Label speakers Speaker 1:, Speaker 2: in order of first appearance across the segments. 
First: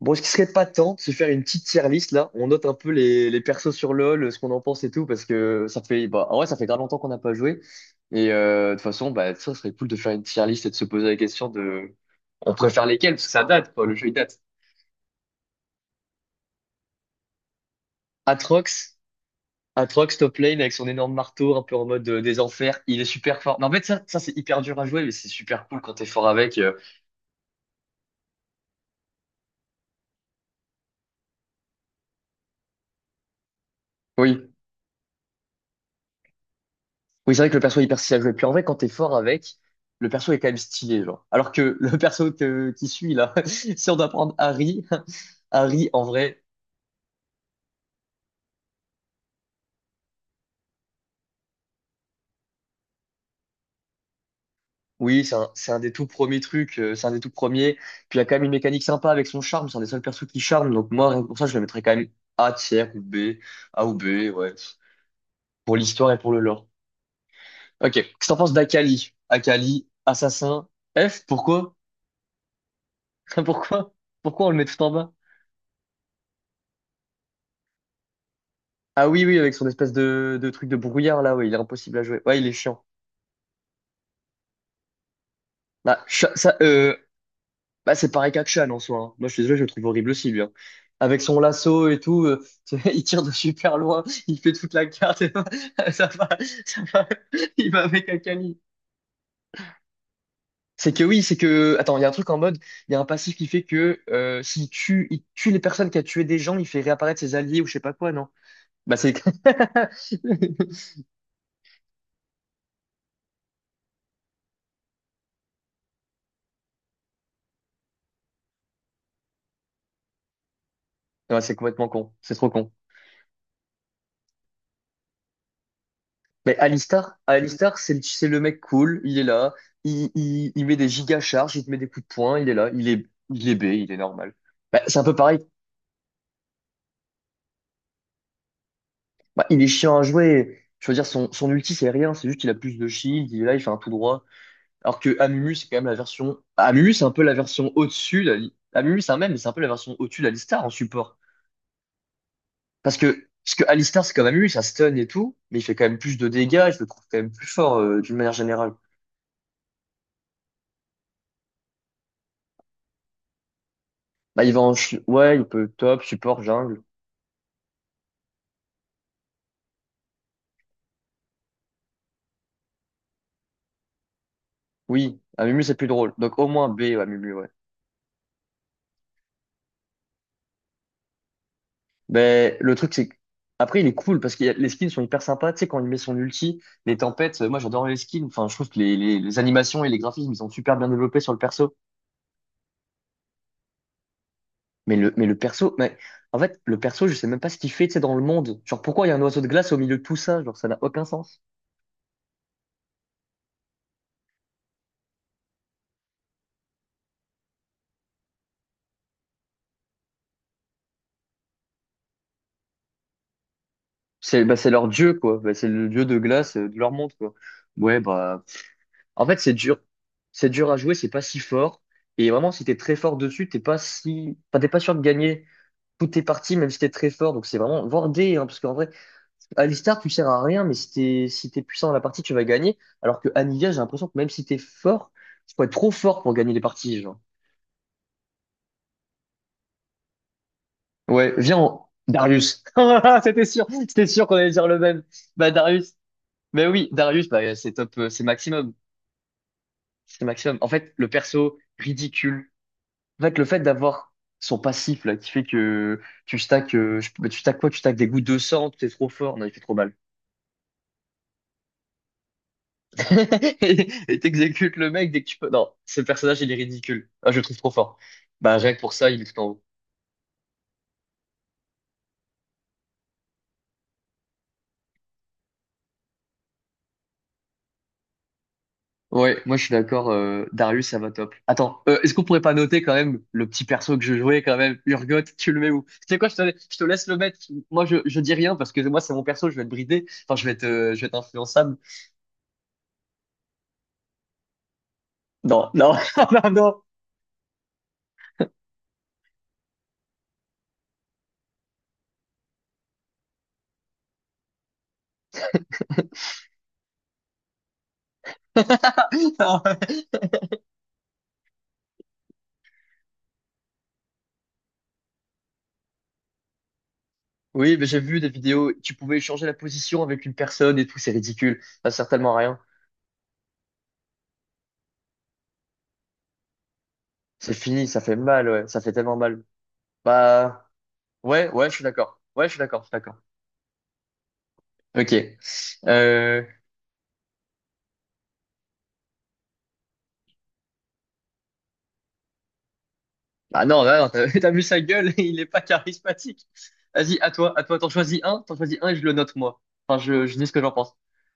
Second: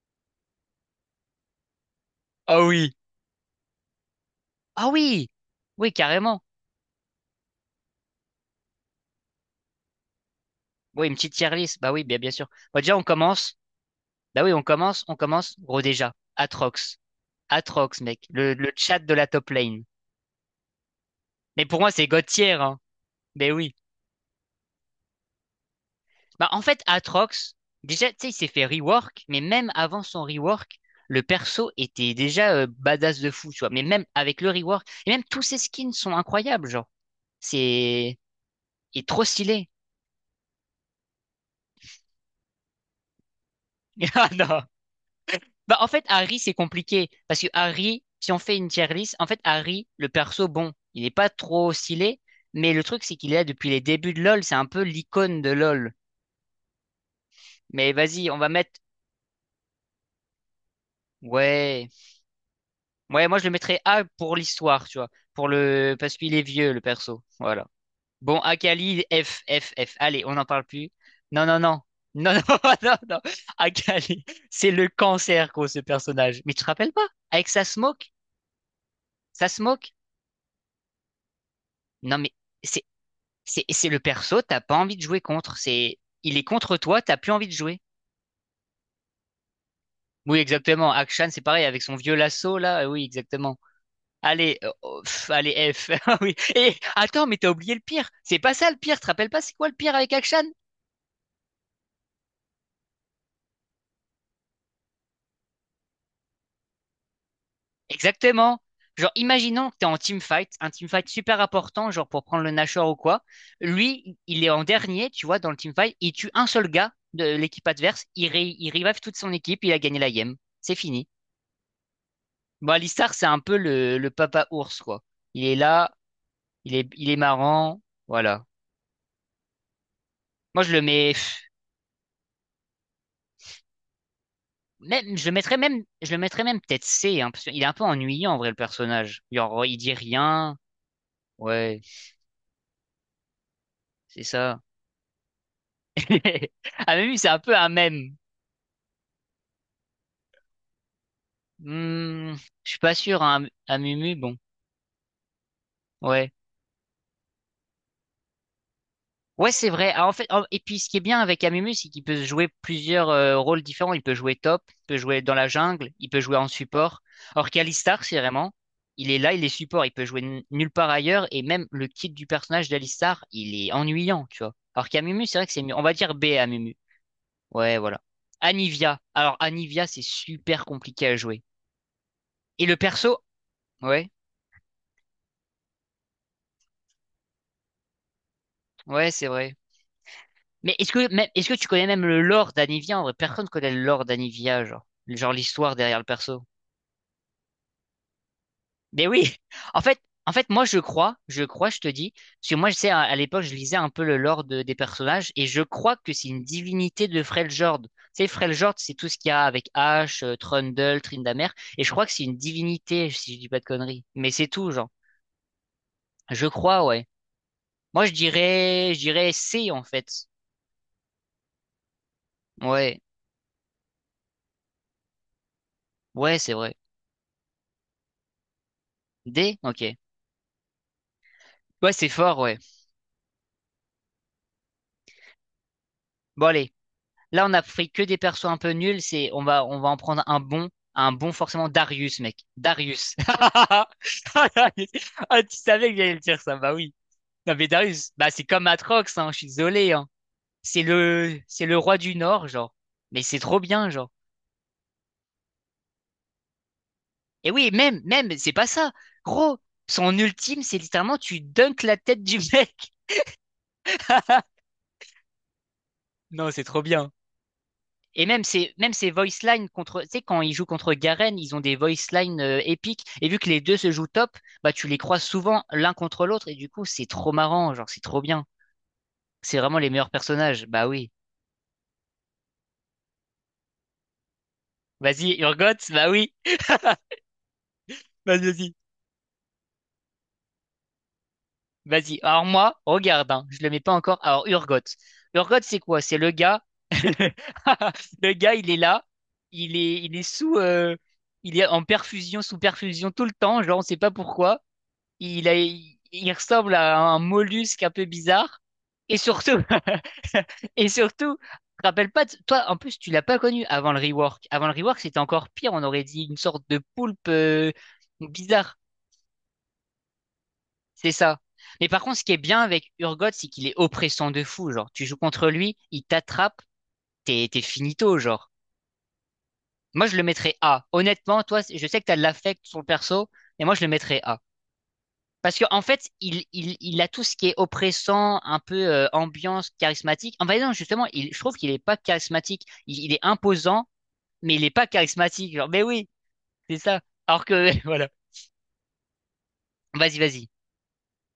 Speaker 1: Bon, est-ce qu'il serait pas temps de se faire une petite tier list là? On
Speaker 2: Ah
Speaker 1: note un peu
Speaker 2: oui.
Speaker 1: les persos sur LoL, ce qu'on en pense
Speaker 2: Ah
Speaker 1: et tout, parce
Speaker 2: oui.
Speaker 1: que ça
Speaker 2: Oui,
Speaker 1: fait, bah, en
Speaker 2: carrément.
Speaker 1: vrai, ça fait grave longtemps qu'on n'a pas joué. Et de toute façon, bah, ça serait cool de faire une tier list et de se poser
Speaker 2: Oui, une
Speaker 1: la
Speaker 2: petite
Speaker 1: question
Speaker 2: tier list. Bah
Speaker 1: de,
Speaker 2: oui, bien sûr.
Speaker 1: on
Speaker 2: Bah,
Speaker 1: préfère
Speaker 2: déjà, on
Speaker 1: lesquels, parce que ça
Speaker 2: commence.
Speaker 1: date, quoi, le jeu il date.
Speaker 2: Bah oui, on commence. Gros déjà. Atrox. Atrox, mec. Le chat
Speaker 1: Atrox,
Speaker 2: de la top lane.
Speaker 1: Atrox top lane avec son énorme marteau, un
Speaker 2: Mais
Speaker 1: peu
Speaker 2: pour
Speaker 1: en
Speaker 2: moi, c'est
Speaker 1: mode
Speaker 2: God
Speaker 1: des
Speaker 2: tier,
Speaker 1: enfers,
Speaker 2: hein.
Speaker 1: il est super
Speaker 2: Mais
Speaker 1: fort. Mais en
Speaker 2: oui.
Speaker 1: fait, ça c'est hyper dur à jouer, mais c'est super cool quand t'es fort
Speaker 2: Bah
Speaker 1: avec.
Speaker 2: en fait, Atrox, déjà, tu sais, il s'est fait rework, mais même avant son rework, le perso était déjà badass de fou, tu vois. Mais même avec
Speaker 1: Oui.
Speaker 2: le rework, et même tous ses skins sont incroyables, genre.
Speaker 1: Oui, c'est vrai que le perso est hyper stylé
Speaker 2: C'est.
Speaker 1: à jouer. Puis en vrai, quand t'es
Speaker 2: Il est
Speaker 1: fort
Speaker 2: trop
Speaker 1: avec,
Speaker 2: stylé.
Speaker 1: le perso est quand même stylé, genre. Alors que le qui suit, là, si on doit
Speaker 2: Ah
Speaker 1: prendre
Speaker 2: non.
Speaker 1: Harry,
Speaker 2: Bah, en
Speaker 1: Harry, en
Speaker 2: fait, Harry,
Speaker 1: vrai,
Speaker 2: c'est compliqué. Parce que Harry, si on fait une tier list, en fait, Harry, le perso, bon, il n'est pas trop stylé. Mais le truc, c'est qu'il est là depuis les débuts de LoL. C'est un peu
Speaker 1: oui, c'est
Speaker 2: l'icône
Speaker 1: un,
Speaker 2: de
Speaker 1: c'est un des
Speaker 2: LoL.
Speaker 1: tout premiers trucs, c'est un des tout premiers.
Speaker 2: Mais
Speaker 1: Puis il y a
Speaker 2: vas-y,
Speaker 1: quand
Speaker 2: on
Speaker 1: même
Speaker 2: va
Speaker 1: une
Speaker 2: mettre.
Speaker 1: mécanique sympa avec son charme, c'est un des seuls persos qui charme. Donc moi, rien que pour ça, je le mettrais
Speaker 2: Ouais.
Speaker 1: quand même A tiers ou B,
Speaker 2: Ouais, moi, je le mettrais
Speaker 1: A ou B,
Speaker 2: A pour
Speaker 1: ouais,
Speaker 2: l'histoire, tu vois. Pour
Speaker 1: pour
Speaker 2: le...
Speaker 1: l'histoire
Speaker 2: Parce
Speaker 1: et pour
Speaker 2: qu'il
Speaker 1: le
Speaker 2: est
Speaker 1: lore.
Speaker 2: vieux, le perso. Voilà.
Speaker 1: Ok, qu'est-ce que t'en
Speaker 2: Bon,
Speaker 1: penses
Speaker 2: Akali,
Speaker 1: d'Akali?
Speaker 2: F, F,
Speaker 1: Akali,
Speaker 2: F. Allez, on n'en parle
Speaker 1: assassin,
Speaker 2: plus.
Speaker 1: F,
Speaker 2: Non, non,
Speaker 1: pourquoi?
Speaker 2: non. Non, non, non, non.
Speaker 1: Pourquoi?
Speaker 2: Akali,
Speaker 1: Pourquoi on le met
Speaker 2: c'est
Speaker 1: tout
Speaker 2: le
Speaker 1: en bas?
Speaker 2: cancer, gros, ce personnage. Mais tu te rappelles pas? Avec sa smoke?
Speaker 1: Ah oui, oui,
Speaker 2: Sa
Speaker 1: avec son espèce
Speaker 2: smoke?
Speaker 1: de, truc de brouillard là, ouais, il est impossible à
Speaker 2: Non,
Speaker 1: jouer.
Speaker 2: mais.
Speaker 1: Ouais, il est chiant.
Speaker 2: C'est le perso, t'as pas envie de jouer contre. C'est
Speaker 1: Bah, Sha-
Speaker 2: il est
Speaker 1: ça,
Speaker 2: contre
Speaker 1: euh,
Speaker 2: toi, t'as plus envie de jouer.
Speaker 1: bah c'est pareil qu'Akshan en soi, hein. Moi, je suis désolé, je le trouve horrible aussi,
Speaker 2: Oui,
Speaker 1: lui, hein.
Speaker 2: exactement.
Speaker 1: Avec
Speaker 2: Akshan,
Speaker 1: son
Speaker 2: c'est pareil avec
Speaker 1: lasso
Speaker 2: son
Speaker 1: et
Speaker 2: vieux
Speaker 1: tout,
Speaker 2: lasso là.
Speaker 1: il
Speaker 2: Oui,
Speaker 1: tire de
Speaker 2: exactement.
Speaker 1: super loin, il fait
Speaker 2: Allez,
Speaker 1: toute la
Speaker 2: oh,
Speaker 1: carte,
Speaker 2: pff,
Speaker 1: et
Speaker 2: allez F.
Speaker 1: ça
Speaker 2: Ah
Speaker 1: va,
Speaker 2: Oui. Et
Speaker 1: ça va,
Speaker 2: attends, mais t'as
Speaker 1: il
Speaker 2: oublié
Speaker 1: va
Speaker 2: le
Speaker 1: avec
Speaker 2: pire. C'est pas
Speaker 1: Akali.
Speaker 2: ça le pire. Tu te rappelles pas c'est quoi le pire avec Akshan?
Speaker 1: C'est que oui, c'est que. Attends, il y a un truc en mode, il y a un passif qui fait que s'il tue, il tue les personnes qui a tué des gens, il fait réapparaître ses alliés ou je sais pas quoi, non?
Speaker 2: Exactement.
Speaker 1: Bah,
Speaker 2: Genre,
Speaker 1: c'est.
Speaker 2: imaginons que t'es en team fight, un team fight super important, genre pour prendre le Nashor ou quoi. Lui, il est en dernier, tu vois, dans le team fight. Il tue un seul gars de l'équipe adverse. Il, ré- il revive toute son équipe. Il a gagné la game. C'est fini.
Speaker 1: Ouais, c'est complètement con. C'est trop con.
Speaker 2: Bon, Alistar, c'est un peu le papa ours, quoi. Il est là,
Speaker 1: Mais
Speaker 2: il est
Speaker 1: Alistar, Alistar,
Speaker 2: marrant,
Speaker 1: c'est le
Speaker 2: voilà.
Speaker 1: mec cool, il est là, il, il,
Speaker 2: Moi,
Speaker 1: il
Speaker 2: je
Speaker 1: met
Speaker 2: le
Speaker 1: des
Speaker 2: mets, pff,
Speaker 1: gigacharges, il te met des coups de poing, il est là, il est B, il est normal. Bah, c'est un peu pareil.
Speaker 2: je le mettrais même peut-être C, hein, parce qu'il est un peu ennuyant, en vrai, le personnage.
Speaker 1: Bah, il
Speaker 2: Genre,
Speaker 1: est
Speaker 2: il dit
Speaker 1: chiant à
Speaker 2: rien,
Speaker 1: jouer, je veux dire, son ulti
Speaker 2: ouais,
Speaker 1: c'est rien, c'est juste qu'il a plus de shield, il est là, il fait un tout droit.
Speaker 2: c'est ça.
Speaker 1: Alors que Amumu, c'est quand même la version... Amumu,
Speaker 2: Ah,
Speaker 1: c'est un
Speaker 2: Mumu,
Speaker 1: peu
Speaker 2: c'est
Speaker 1: la
Speaker 2: un peu un
Speaker 1: version
Speaker 2: mème.
Speaker 1: au-dessus, Amumu c'est un même, mais c'est un peu la version au-dessus d'Alistar en support.
Speaker 2: Hmm, je suis pas
Speaker 1: Parce
Speaker 2: sûr,
Speaker 1: que,
Speaker 2: hein,
Speaker 1: parce que
Speaker 2: à
Speaker 1: Alistar c'est
Speaker 2: Mumu,
Speaker 1: comme
Speaker 2: bon,
Speaker 1: Amumu, ça stun et tout, mais il fait quand même plus de
Speaker 2: ouais.
Speaker 1: dégâts, je le trouve quand même plus fort d'une manière générale.
Speaker 2: Ouais, c'est vrai. Ah, en fait, en- et puis ce qui est bien avec Amumu, c'est qu'il peut jouer plusieurs rôles différents. Il peut jouer
Speaker 1: Bah, il va
Speaker 2: top,
Speaker 1: en...
Speaker 2: il peut
Speaker 1: ch-
Speaker 2: jouer dans
Speaker 1: Ouais, il
Speaker 2: la
Speaker 1: peut
Speaker 2: jungle,
Speaker 1: top,
Speaker 2: il peut jouer
Speaker 1: support,
Speaker 2: en
Speaker 1: jungle.
Speaker 2: support. Or qu'Alistar, c'est vraiment, il est là, il est support, il peut jouer n- nulle part ailleurs. Et même le kit du personnage d'Alistar, il est ennuyant, tu vois. Alors
Speaker 1: Oui,
Speaker 2: qu'Amumu, c'est
Speaker 1: à
Speaker 2: vrai que
Speaker 1: Mumu,
Speaker 2: c'est mieux.
Speaker 1: c'est
Speaker 2: On
Speaker 1: plus
Speaker 2: va
Speaker 1: drôle.
Speaker 2: dire B
Speaker 1: Donc
Speaker 2: à
Speaker 1: au moins
Speaker 2: Amumu.
Speaker 1: B à Mumu, ouais.
Speaker 2: Ouais, voilà. Anivia. Alors Anivia, c'est super compliqué à jouer.
Speaker 1: Mais
Speaker 2: Et
Speaker 1: le
Speaker 2: le
Speaker 1: truc, c'est que...
Speaker 2: perso,
Speaker 1: Après, il est
Speaker 2: ouais,
Speaker 1: cool parce que les skins sont hyper sympas. Tu sais, quand il met son ulti, les tempêtes, moi j'adore les skins. Enfin, je trouve que les,
Speaker 2: ouais,
Speaker 1: les,
Speaker 2: c'est
Speaker 1: les
Speaker 2: vrai.
Speaker 1: animations et les graphismes, ils sont super bien développés sur le
Speaker 2: Est-ce que tu
Speaker 1: perso.
Speaker 2: connais même le lore d'Anivia en vrai? Personne connaît le lore d'Anivia, genre
Speaker 1: Mais
Speaker 2: genre
Speaker 1: le perso,
Speaker 2: l'histoire
Speaker 1: mais
Speaker 2: derrière le
Speaker 1: en
Speaker 2: perso.
Speaker 1: fait, le perso, je sais même pas ce qu'il fait, tu sais, dans le monde. Genre, pourquoi
Speaker 2: Mais
Speaker 1: il y a un
Speaker 2: oui,
Speaker 1: oiseau de glace au
Speaker 2: en
Speaker 1: milieu
Speaker 2: fait,
Speaker 1: de tout
Speaker 2: en
Speaker 1: ça?
Speaker 2: fait,
Speaker 1: Genre,
Speaker 2: moi
Speaker 1: ça n'a
Speaker 2: je
Speaker 1: aucun
Speaker 2: crois,
Speaker 1: sens.
Speaker 2: je te dis, parce que moi je sais à l'époque je lisais un peu le lore de- des personnages et je crois que c'est une divinité de Freljord. Tu sais, Freljord, c'est tout ce qu'il y a avec Ash, Trundle, Tryndamere, et je crois que c'est une divinité si je dis pas de conneries. Mais
Speaker 1: C'est
Speaker 2: c'est
Speaker 1: bah, c'est
Speaker 2: tout,
Speaker 1: leur
Speaker 2: genre.
Speaker 1: dieu, quoi. Bah, c'est le dieu de
Speaker 2: Je
Speaker 1: glace de
Speaker 2: crois,
Speaker 1: leur
Speaker 2: ouais.
Speaker 1: monde, quoi. Ouais,
Speaker 2: Moi
Speaker 1: bah,
Speaker 2: je
Speaker 1: en
Speaker 2: dirais
Speaker 1: fait, c'est
Speaker 2: C
Speaker 1: dur.
Speaker 2: en fait.
Speaker 1: C'est dur à jouer, c'est pas si fort. Et vraiment, si t'es très
Speaker 2: Ouais,
Speaker 1: fort dessus, t'es pas si, enfin, t'es pas sûr de gagner toutes tes
Speaker 2: ouais, c'est
Speaker 1: parties, même
Speaker 2: vrai.
Speaker 1: si t'es très fort. Donc c'est vraiment, voire D, hein, parce qu'en vrai,
Speaker 2: D, ok.
Speaker 1: Alistar, tu sers à rien, mais si t'es puissant dans
Speaker 2: Ouais,
Speaker 1: la
Speaker 2: c'est
Speaker 1: partie, tu
Speaker 2: fort,
Speaker 1: vas
Speaker 2: ouais.
Speaker 1: gagner. Alors que Anivia, j'ai l'impression que même si t'es fort, tu peux être trop fort pour
Speaker 2: Bon
Speaker 1: gagner les
Speaker 2: allez.
Speaker 1: parties, genre.
Speaker 2: Là, on a pris que des persos un peu nuls. C'est, on va en prendre un bon
Speaker 1: Ouais, viens,
Speaker 2: forcément
Speaker 1: on-
Speaker 2: Darius, mec.
Speaker 1: Darius.
Speaker 2: Darius.
Speaker 1: Ah, c'était sûr, c'était sûr qu'on allait dire le même.
Speaker 2: Ah,
Speaker 1: Bah,
Speaker 2: tu savais
Speaker 1: Darius.
Speaker 2: que j'allais le dire ça.
Speaker 1: Mais
Speaker 2: Bah
Speaker 1: oui,
Speaker 2: oui.
Speaker 1: Darius, bah,
Speaker 2: Non, mais
Speaker 1: c'est top,
Speaker 2: Darius,
Speaker 1: c'est
Speaker 2: bah c'est comme
Speaker 1: maximum.
Speaker 2: Atrox, hein. Je suis désolé, hein.
Speaker 1: C'est maximum. En fait, le perso
Speaker 2: C'est le roi du Nord,
Speaker 1: ridicule,
Speaker 2: genre. Mais
Speaker 1: en fait,
Speaker 2: c'est
Speaker 1: le fait
Speaker 2: trop bien, genre.
Speaker 1: d'avoir son passif là, qui fait que tu stacks, bah, tu
Speaker 2: Et
Speaker 1: stacks quoi?
Speaker 2: oui,
Speaker 1: Tu stacks des gouttes de
Speaker 2: c'est pas
Speaker 1: sang, t'es
Speaker 2: ça.
Speaker 1: trop fort, non, il fait
Speaker 2: Gros,
Speaker 1: trop mal.
Speaker 2: son ultime, c'est littéralement tu dunkes la tête du mec.
Speaker 1: Et t'exécutes le mec dès que tu peux. Non, ce personnage, il
Speaker 2: Non,
Speaker 1: est
Speaker 2: c'est trop
Speaker 1: ridicule.
Speaker 2: bien.
Speaker 1: Ah, je le trouve trop fort.
Speaker 2: Et même
Speaker 1: Bah, rien que pour ça,
Speaker 2: ces
Speaker 1: il est tout en
Speaker 2: voice
Speaker 1: haut.
Speaker 2: lines contre, tu sais, quand ils jouent contre Garen, ils ont des voice lines épiques. Et vu que les deux se jouent top, bah, tu les croises souvent l'un contre l'autre. Et du coup, c'est trop marrant. Genre, c'est trop bien.
Speaker 1: Ouais, moi
Speaker 2: C'est
Speaker 1: je suis
Speaker 2: vraiment les
Speaker 1: d'accord,
Speaker 2: meilleurs personnages.
Speaker 1: Darius,
Speaker 2: Bah
Speaker 1: ça
Speaker 2: oui.
Speaker 1: va top. Attends, est-ce qu'on pourrait pas noter quand même le petit perso que je jouais quand même, Urgot,
Speaker 2: Vas-y,
Speaker 1: tu le mets où?
Speaker 2: Urgot.
Speaker 1: Tu
Speaker 2: Bah
Speaker 1: sais quoi,
Speaker 2: oui.
Speaker 1: je te laisse le mettre. Je dis
Speaker 2: Vas-y,
Speaker 1: rien parce
Speaker 2: vas-y.
Speaker 1: que moi c'est mon perso, je vais être bridé. Enfin, je vais être influençable.
Speaker 2: Vas-y. Alors, moi, regarde, hein, je le mets pas encore. Alors, Urgot. Urgot,
Speaker 1: Non,
Speaker 2: c'est
Speaker 1: non,
Speaker 2: quoi? C'est le
Speaker 1: non,
Speaker 2: gars.
Speaker 1: non,
Speaker 2: Le gars, il est là. Il est, il est en perfusion, sous perfusion tout le temps. Genre, on sait pas pourquoi. Il a, il ressemble à un mollusque un peu bizarre. Et surtout,
Speaker 1: non.
Speaker 2: et surtout, je te rappelle pas, de- toi, en plus, tu l'as pas connu avant le rework. Avant le rework, c'était encore pire. On aurait dit une sorte de poulpe
Speaker 1: Oui, mais j'ai vu des vidéos,
Speaker 2: bizarre.
Speaker 1: tu pouvais changer la position avec une personne et tout, c'est
Speaker 2: C'est ça.
Speaker 1: ridicule.
Speaker 2: Mais
Speaker 1: Ça
Speaker 2: par
Speaker 1: sert
Speaker 2: contre, ce qui
Speaker 1: tellement à
Speaker 2: est
Speaker 1: rien.
Speaker 2: bien avec Urgot, c'est qu'il est oppressant de fou. Genre, tu joues contre lui, il t'attrape,
Speaker 1: C'est
Speaker 2: t'es
Speaker 1: fini, ça fait
Speaker 2: finito,
Speaker 1: mal,
Speaker 2: genre.
Speaker 1: ouais, ça fait tellement mal.
Speaker 2: Moi, je le mettrais
Speaker 1: Bah,
Speaker 2: A. Honnêtement,
Speaker 1: ouais,
Speaker 2: toi,
Speaker 1: ouais, je suis
Speaker 2: je sais que t'as
Speaker 1: d'accord.
Speaker 2: de
Speaker 1: Ouais, je suis
Speaker 2: l'affect sur
Speaker 1: d'accord,
Speaker 2: le
Speaker 1: je suis d'accord.
Speaker 2: perso, mais moi, je le mettrais A.
Speaker 1: Ok.
Speaker 2: Parce que en fait,
Speaker 1: Euh...
Speaker 2: il a tout ce qui est oppressant, un peu ambiance charismatique. En fait, non, justement, il, je trouve qu'il est pas charismatique. Il est
Speaker 1: Ah non,
Speaker 2: imposant,
Speaker 1: là, non, t'as t'as
Speaker 2: mais
Speaker 1: vu
Speaker 2: il est
Speaker 1: sa
Speaker 2: pas
Speaker 1: gueule, il est
Speaker 2: charismatique.
Speaker 1: pas
Speaker 2: Genre, mais oui,
Speaker 1: charismatique.
Speaker 2: c'est ça.
Speaker 1: Vas-y,
Speaker 2: Alors
Speaker 1: à
Speaker 2: que
Speaker 1: toi,
Speaker 2: voilà.
Speaker 1: t'en choisis un et je le note moi. Enfin,
Speaker 2: Vas-y,
Speaker 1: je dis
Speaker 2: vas-y.
Speaker 1: ce que j'en pense.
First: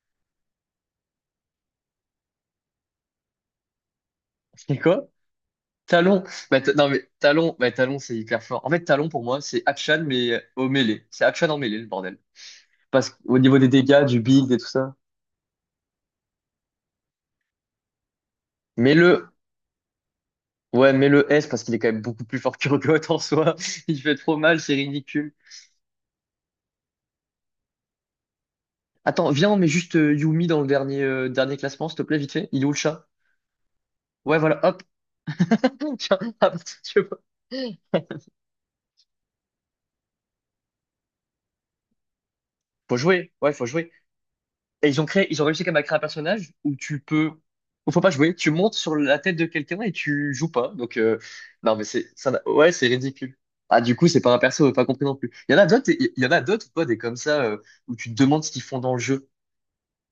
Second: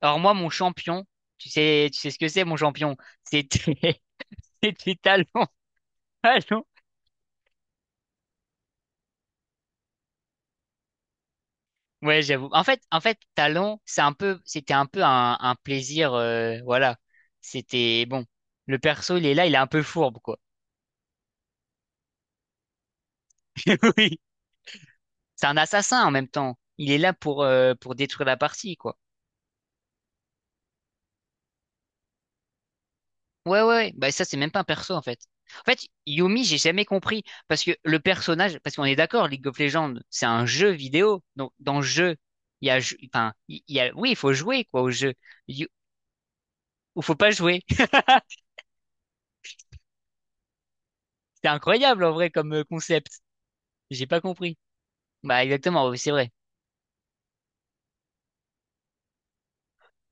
Speaker 2: Alors moi, mon champion, tu sais ce que c'est, mon champion? C'était,
Speaker 1: C'est
Speaker 2: c'était
Speaker 1: quoi?
Speaker 2: Talon.
Speaker 1: Talon. Bah,
Speaker 2: Talon.
Speaker 1: non, mais Talon, bah, Talon, c'est hyper fort. En fait, Talon, pour moi, c'est Hatchan, mais au mêlée. C'est Hatchan en mêlée, le bordel.
Speaker 2: Ouais, j'avoue. En fait, en
Speaker 1: Parce
Speaker 2: fait,
Speaker 1: qu'au niveau des
Speaker 2: Talon, c'est
Speaker 1: dégâts,
Speaker 2: un
Speaker 1: du
Speaker 2: peu,
Speaker 1: build et tout
Speaker 2: c'était un
Speaker 1: ça.
Speaker 2: peu un plaisir. Voilà. C'était bon. Le
Speaker 1: mais
Speaker 2: perso, il
Speaker 1: le,
Speaker 2: est là, il est un peu fourbe, quoi.
Speaker 1: ouais, mais le S parce qu'il est quand même beaucoup plus fort que Urgot en soi. Il fait
Speaker 2: Oui.
Speaker 1: trop mal, c'est ridicule.
Speaker 2: C'est un assassin en même temps. Il est là pour détruire la partie, quoi.
Speaker 1: Attends, viens, on met juste Yumi dans le dernier, dernier classement, s'il te plaît, vite fait. Il est où le chat?
Speaker 2: Ouais. Bah, ça,
Speaker 1: Ouais,
Speaker 2: c'est même
Speaker 1: voilà,
Speaker 2: pas un
Speaker 1: hop.
Speaker 2: perso, en fait. En fait,
Speaker 1: Tiens,
Speaker 2: Yumi,
Speaker 1: ah,
Speaker 2: j'ai jamais
Speaker 1: tu vois.
Speaker 2: compris. Parce que le personnage, parce qu'on est d'accord, League of Legends, c'est un jeu vidéo. Donc, dans le jeu, il y a,
Speaker 1: Faut
Speaker 2: ju-
Speaker 1: jouer,
Speaker 2: enfin,
Speaker 1: ouais,
Speaker 2: il
Speaker 1: faut
Speaker 2: y
Speaker 1: jouer.
Speaker 2: a, oui, il faut jouer, quoi,
Speaker 1: Et
Speaker 2: au
Speaker 1: ils ont
Speaker 2: jeu.
Speaker 1: créé, ils ont réussi
Speaker 2: Il
Speaker 1: quand même à créer un personnage où tu
Speaker 2: ou faut
Speaker 1: peux,
Speaker 2: pas jouer.
Speaker 1: où faut pas jouer. Tu montes sur la tête de quelqu'un et tu joues pas. Donc,
Speaker 2: C'est
Speaker 1: non, mais
Speaker 2: incroyable,
Speaker 1: c'est,
Speaker 2: en
Speaker 1: ça,
Speaker 2: vrai,
Speaker 1: n'a-
Speaker 2: comme
Speaker 1: ouais, c'est
Speaker 2: concept.
Speaker 1: ridicule. Ah, du coup,
Speaker 2: J'ai
Speaker 1: c'est
Speaker 2: pas
Speaker 1: pas un
Speaker 2: compris.
Speaker 1: perso, pas compris non plus.
Speaker 2: Bah, exactement, oui, c'est
Speaker 1: Il y en
Speaker 2: vrai.
Speaker 1: a d'autres, ou pas des comme ça, où tu te demandes ce qu'ils font dans le jeu.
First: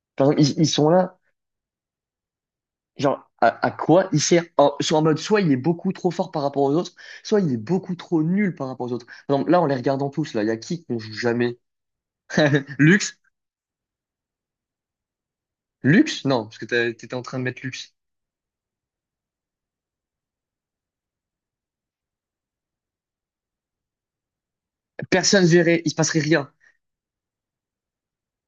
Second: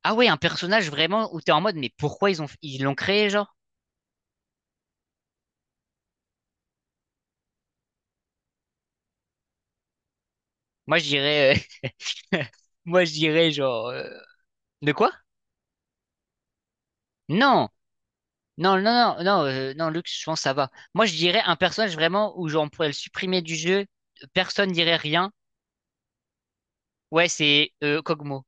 Speaker 2: Ah ouais,
Speaker 1: Par
Speaker 2: un
Speaker 1: exemple, ils sont
Speaker 2: personnage
Speaker 1: là.
Speaker 2: vraiment où t'es en mode, mais pourquoi ils ont, ils l'ont créé,
Speaker 1: Genre,
Speaker 2: genre?
Speaker 1: à quoi il sert? Soit en mode, soit il est beaucoup trop fort par rapport aux autres, soit il est beaucoup trop nul par rapport aux autres. Par exemple, là, en les regardant tous, là, il y a qui
Speaker 2: Moi,
Speaker 1: qu'on
Speaker 2: je
Speaker 1: joue
Speaker 2: dirais,
Speaker 1: jamais?
Speaker 2: euh, moi, je
Speaker 1: Lux?
Speaker 2: dirais, genre, de quoi?
Speaker 1: Lux? Non, parce que t'étais en train de mettre
Speaker 2: Non!
Speaker 1: Lux.
Speaker 2: Non, non, non, non, non, Lux, je pense que ça va. Moi, je dirais un personnage vraiment où genre, on pourrait le supprimer du jeu, personne dirait rien.
Speaker 1: Personne verrait, il se passerait rien.
Speaker 2: Ouais, c'est Kog'Maw.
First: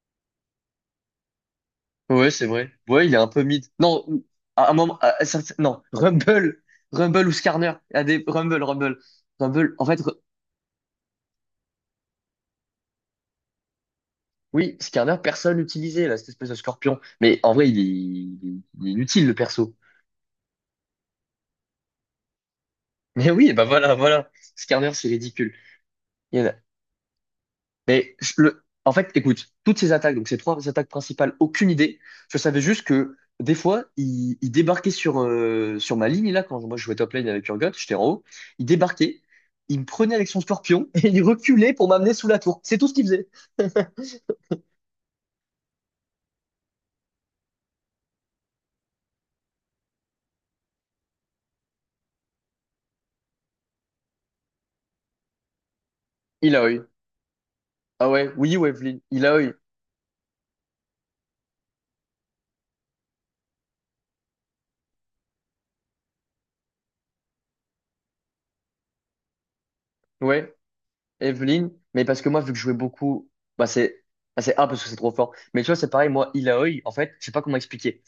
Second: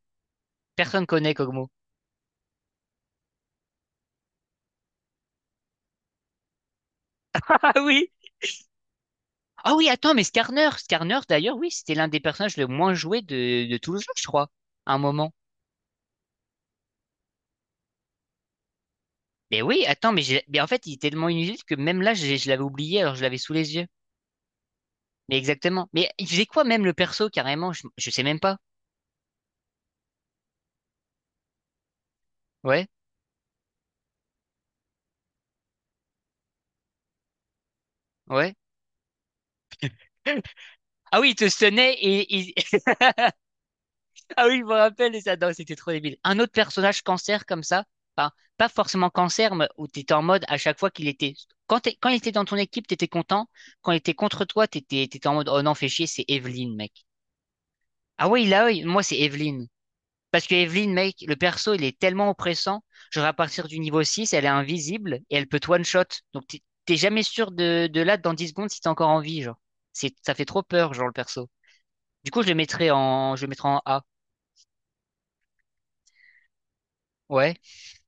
Speaker 2: Personne connaît Kog'Maw.
Speaker 1: Ouais, c'est vrai. Ouais, il est un peu mid. Non, ou- à un moment, à certain- non, Rumble, Rumble ou Skarner.
Speaker 2: Ah
Speaker 1: Il y a
Speaker 2: oui?
Speaker 1: des
Speaker 2: Ah
Speaker 1: Rumble.
Speaker 2: oui, attends, mais Skarner d'ailleurs, oui, c'était l'un des personnages le moins joué de tout le jeu, je crois,
Speaker 1: Oui,
Speaker 2: à un
Speaker 1: Skarner,
Speaker 2: moment.
Speaker 1: personne l'utilisait, là, cette espèce de scorpion. Mais en vrai, il est inutile, le
Speaker 2: Mais
Speaker 1: perso.
Speaker 2: oui, attends, mais, j'ai- mais en fait, il était tellement inutile que même là, je l'avais oublié, alors je
Speaker 1: Mais
Speaker 2: l'avais
Speaker 1: oui,
Speaker 2: sous
Speaker 1: bah
Speaker 2: les yeux.
Speaker 1: voilà, voilà. Skarner, c'est
Speaker 2: Mais
Speaker 1: ridicule.
Speaker 2: exactement. Mais il
Speaker 1: Il y
Speaker 2: faisait
Speaker 1: en a-
Speaker 2: quoi même le perso, carrément? Je
Speaker 1: Mais
Speaker 2: sais même
Speaker 1: je-
Speaker 2: pas.
Speaker 1: le... En fait, écoute, toutes ces attaques, donc ces trois attaques principales, aucune idée. Je savais juste
Speaker 2: Ouais,
Speaker 1: que des fois, il débarquait sur, sur ma ligne, là, quand moi je jouais top lane avec Urgot, j'étais en haut.
Speaker 2: ouais.
Speaker 1: Il débarquait, il me prenait avec son scorpion et
Speaker 2: Ah
Speaker 1: il
Speaker 2: oui, il te
Speaker 1: reculait pour
Speaker 2: sonnait
Speaker 1: m'amener sous
Speaker 2: et
Speaker 1: la
Speaker 2: il...
Speaker 1: tour. C'est tout ce qu'il faisait.
Speaker 2: Ah oui, je me rappelle, et ça, non, c'était trop débile. Un autre personnage cancer comme ça, enfin, pas forcément cancer, mais où t'étais en mode à chaque fois qu'il était. Quand, t'es- quand il était dans ton équipe, t'étais content. Quand il était contre toi, t'étais en mode oh non, fais chier, c'est
Speaker 1: Il a
Speaker 2: Evelyn,
Speaker 1: eu.
Speaker 2: mec.
Speaker 1: Ah
Speaker 2: Ah
Speaker 1: ouais,
Speaker 2: oui,
Speaker 1: oui,
Speaker 2: là, oui,
Speaker 1: Waveling.
Speaker 2: moi, c'est
Speaker 1: Il a eu.
Speaker 2: Evelyn. Parce que Evelyn, mec, le perso, il est tellement oppressant. Genre, à partir du niveau 6, elle est invisible et elle peut te one-shot. Donc, t'es jamais sûr de là, dans 10 secondes, si t'es encore en vie, genre. C'est, ça fait
Speaker 1: Ouais.
Speaker 2: trop peur, genre, le perso.
Speaker 1: Evelyn, mais parce que
Speaker 2: Du
Speaker 1: moi,
Speaker 2: coup,
Speaker 1: vu que je jouais beaucoup,
Speaker 2: je le
Speaker 1: bah
Speaker 2: mettrais en A.
Speaker 1: c'est bah, c'est A parce que c'est trop fort. Mais tu vois, c'est pareil, moi, Ilaoi, en fait, je sais pas
Speaker 2: Ouais.
Speaker 1: comment expliquer.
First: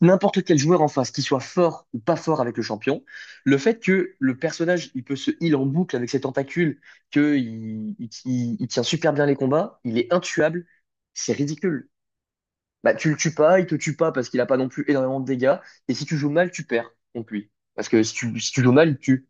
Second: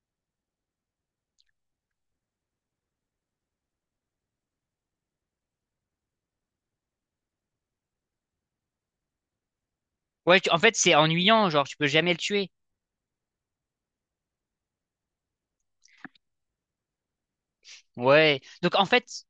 Speaker 1: N'importe quel joueur en face, qu'il soit fort ou pas fort avec le champion, le fait que le personnage, il peut se heal en boucle avec ses tentacules, que il tient super bien les combats, il est
Speaker 2: Ouais, tu- en
Speaker 1: intuable,
Speaker 2: fait, c'est
Speaker 1: c'est
Speaker 2: ennuyant, genre, tu peux
Speaker 1: ridicule.
Speaker 2: jamais le tuer.
Speaker 1: Bah, tu le tues pas, il te tue pas parce qu'il a pas non plus énormément de dégâts, et si tu joues mal, tu perds contre lui. Parce que
Speaker 2: Ouais.
Speaker 1: si tu joues
Speaker 2: Donc, en
Speaker 1: mal, il te
Speaker 2: fait,
Speaker 1: tue.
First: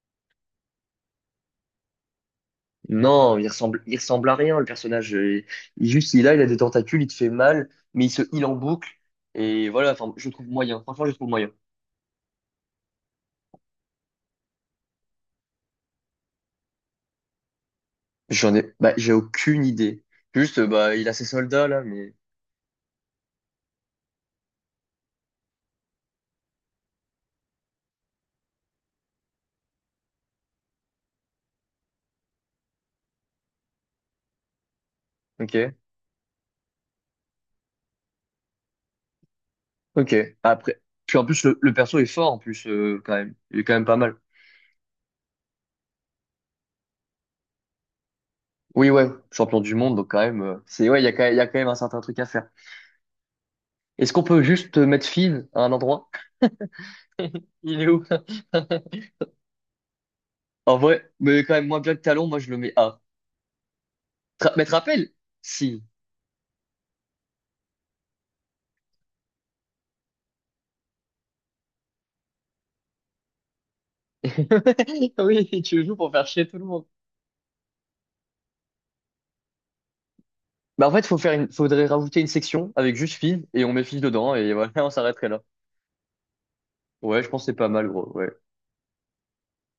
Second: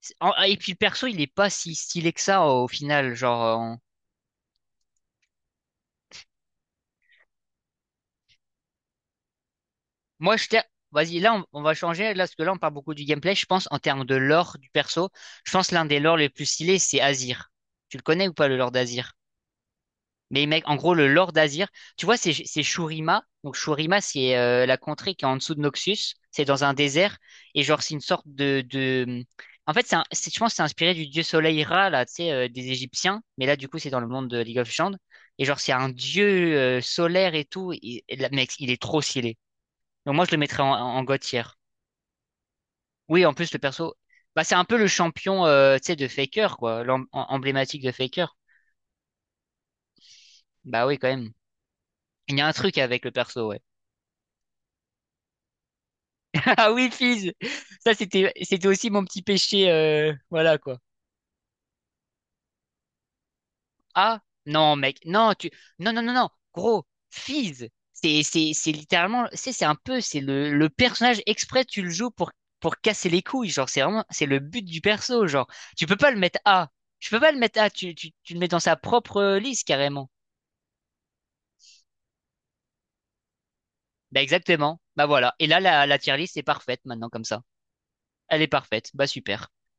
Speaker 2: c'est- en- et puis le perso, il est pas si stylé que ça au final.
Speaker 1: Non,
Speaker 2: Genre, on-
Speaker 1: il ressemble à rien, le personnage. Il, juste, il a des tentacules, il te fait mal, mais il se heal en boucle. Et voilà, enfin, je
Speaker 2: moi,
Speaker 1: trouve
Speaker 2: je t'ai-
Speaker 1: moyen. Franchement, je
Speaker 2: Vas-y,
Speaker 1: trouve
Speaker 2: là,
Speaker 1: moyen.
Speaker 2: on va changer, là, parce que là, on parle beaucoup du gameplay. Je pense, en termes de lore du perso, je pense l'un des lores les plus stylés, c'est Azir. Tu le connais ou pas,
Speaker 1: J'en
Speaker 2: le lore
Speaker 1: ai, bah, j'ai
Speaker 2: d'Azir?
Speaker 1: aucune idée.
Speaker 2: Mais
Speaker 1: Juste,
Speaker 2: mec, en gros,
Speaker 1: bah, il
Speaker 2: le
Speaker 1: a ses
Speaker 2: Lord
Speaker 1: soldats,
Speaker 2: Azir,
Speaker 1: là,
Speaker 2: tu
Speaker 1: mais.
Speaker 2: vois, c'est Shurima. Donc Shurima, c'est la contrée qui est en dessous de Noxus. C'est dans un désert. Et genre, c'est une sorte de... En fait, c'est un- c'est- je pense que c'est inspiré du dieu soleil Ra, là, tu sais, des Égyptiens. Mais là, du coup, c'est dans le monde de League of Legends. Et genre, c'est
Speaker 1: Ok,
Speaker 2: un dieu solaire et tout. Et là, mec, il est trop stylé. Donc
Speaker 1: ok.
Speaker 2: moi, je le mettrais en,
Speaker 1: Après.
Speaker 2: en
Speaker 1: Puis
Speaker 2: God
Speaker 1: en
Speaker 2: tier.
Speaker 1: plus, le perso est fort, en plus, quand
Speaker 2: Oui,
Speaker 1: même.
Speaker 2: en plus,
Speaker 1: Il
Speaker 2: le
Speaker 1: est quand même
Speaker 2: perso...
Speaker 1: pas mal.
Speaker 2: Bah, c'est un peu le champion, tu sais, de Faker, quoi. L'em- Emblématique de Faker.
Speaker 1: Oui, ouais, champion du monde, donc quand même,
Speaker 2: Bah oui,
Speaker 1: ouais,
Speaker 2: quand même.
Speaker 1: il y a quand même un certain truc à
Speaker 2: Il y
Speaker 1: faire.
Speaker 2: a un truc avec le perso, ouais.
Speaker 1: Est-ce qu'on peut juste mettre Fizz à un endroit?
Speaker 2: Ah oui, Fizz.
Speaker 1: Il est
Speaker 2: Ça,
Speaker 1: où?
Speaker 2: c'était, c'était aussi mon petit péché, voilà,
Speaker 1: En
Speaker 2: quoi.
Speaker 1: vrai, mais quand même moins bien que Talon, moi je le mets A.
Speaker 2: Ah,
Speaker 1: Mais te
Speaker 2: non, mec,
Speaker 1: rappelles?
Speaker 2: non, tu,
Speaker 1: Si.
Speaker 2: non, non, non, non, gros, Fizz. C'est littéralement, c'est un peu, c'est le personnage exprès, tu le joues pour casser les couilles, genre, c'est vraiment, c'est le but du perso, genre.
Speaker 1: Oui, tu
Speaker 2: Tu
Speaker 1: joues
Speaker 2: peux pas
Speaker 1: pour
Speaker 2: le
Speaker 1: faire
Speaker 2: mettre
Speaker 1: chier tout le
Speaker 2: A.
Speaker 1: monde.
Speaker 2: Tu peux pas le mettre A, tu le mets dans sa propre liste, carrément.
Speaker 1: Bah en fait, faut faire une... faudrait rajouter une section avec juste filles et on met filles
Speaker 2: Bah,
Speaker 1: dedans et voilà,
Speaker 2: exactement.
Speaker 1: on
Speaker 2: Bah,
Speaker 1: s'arrêterait
Speaker 2: voilà.
Speaker 1: là.
Speaker 2: Et là, la tier list est parfaite, maintenant,
Speaker 1: Ouais,
Speaker 2: comme
Speaker 1: je pense
Speaker 2: ça.
Speaker 1: que c'est pas mal, gros. Ouais.
Speaker 2: Elle est parfaite. Bah, super.